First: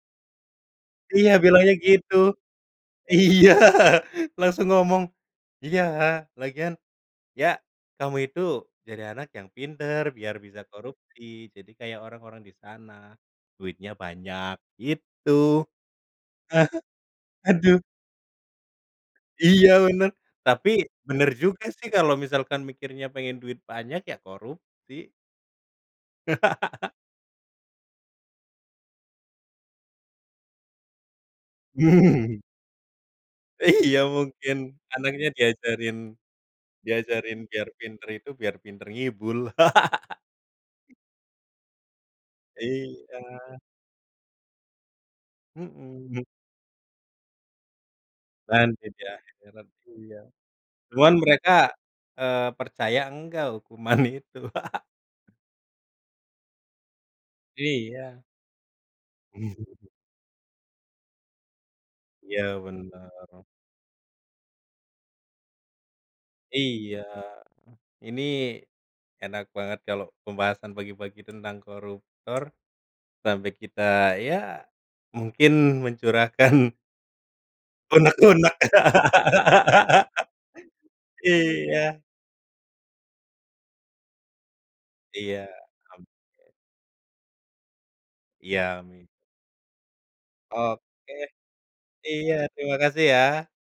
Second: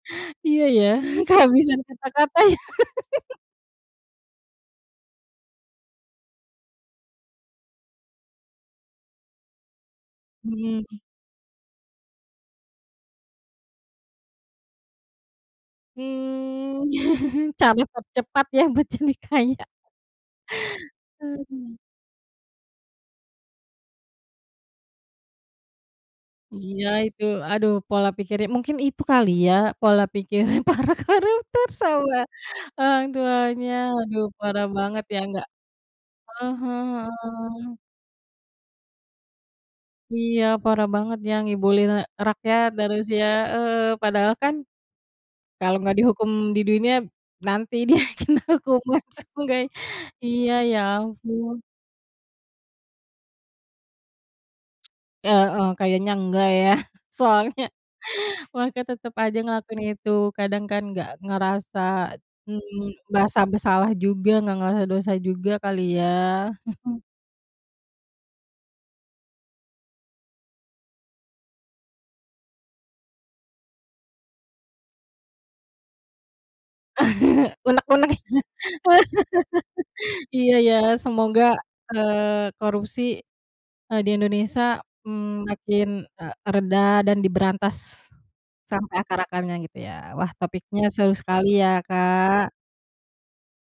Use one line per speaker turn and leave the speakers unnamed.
Iya ya
Iya bilangnya
kehabisan
gitu,
kata-kata.
iya langsung ngomong, iya lagian, ya kamu itu jadi anak yang pinter biar bisa
Mmm.
korupsi jadi kayak orang-orang disana, duitnya banyak gitu,
Mmm,
aduh.
cara tercepat ya buat jadi kaya.
Iya bener tapi bener juga
Aduh.
sih kalo misalkan mikirnya pengen duit banyak ya korupsi.
Iya itu aduh pola pikirnya mungkin itu kali ya pola pikirnya para koruptor sama orang tuanya
Iya
aduh
mungkin
parah banget ya
anaknya
nggak,
diajarin,
ah hah,
diajarin biar
heeh.
pinter itu biar pinter ngibul.
Iya parah banget ya ngibulin, eee, rakyat dan harusnya,
Iya.
eee, padahal kan kalau enggak
Mhm.
dihukum di dunia nanti dia kena
Lanjut
hukuman
ya
seenggak
heran iya,
iya ya
cuman
ampun.
mereka, eee, percaya enggak hukuman itu.
Heeh, kayaknya enggak ya soalnya
Iya.
mereka tetep aja ngelakuin itu kadang kan gak ngerasa,
Iya
mhm,
bener.
merasa bersalah juga gak ngerasa dosa juga kali ya?
Iya,
Mhm.
ini, enak banget kalo pembahasan pagi-pagi tentang koruptor, sampe kita ya, mungkin mencurahkan
Unek-unek
unek-unek,
iya, iya ya semoga,
iya.
eee, korupsi, eee, di Indonesia,
Iya..
mmm, makin, eee,
[unintelligible]
reda dan diberantas,
Iya
sampai
amin.
akar-akarnya gitu ya wah topiknya seru
Oke,
sekali ya,
iya
Kak.
terima kasih ya.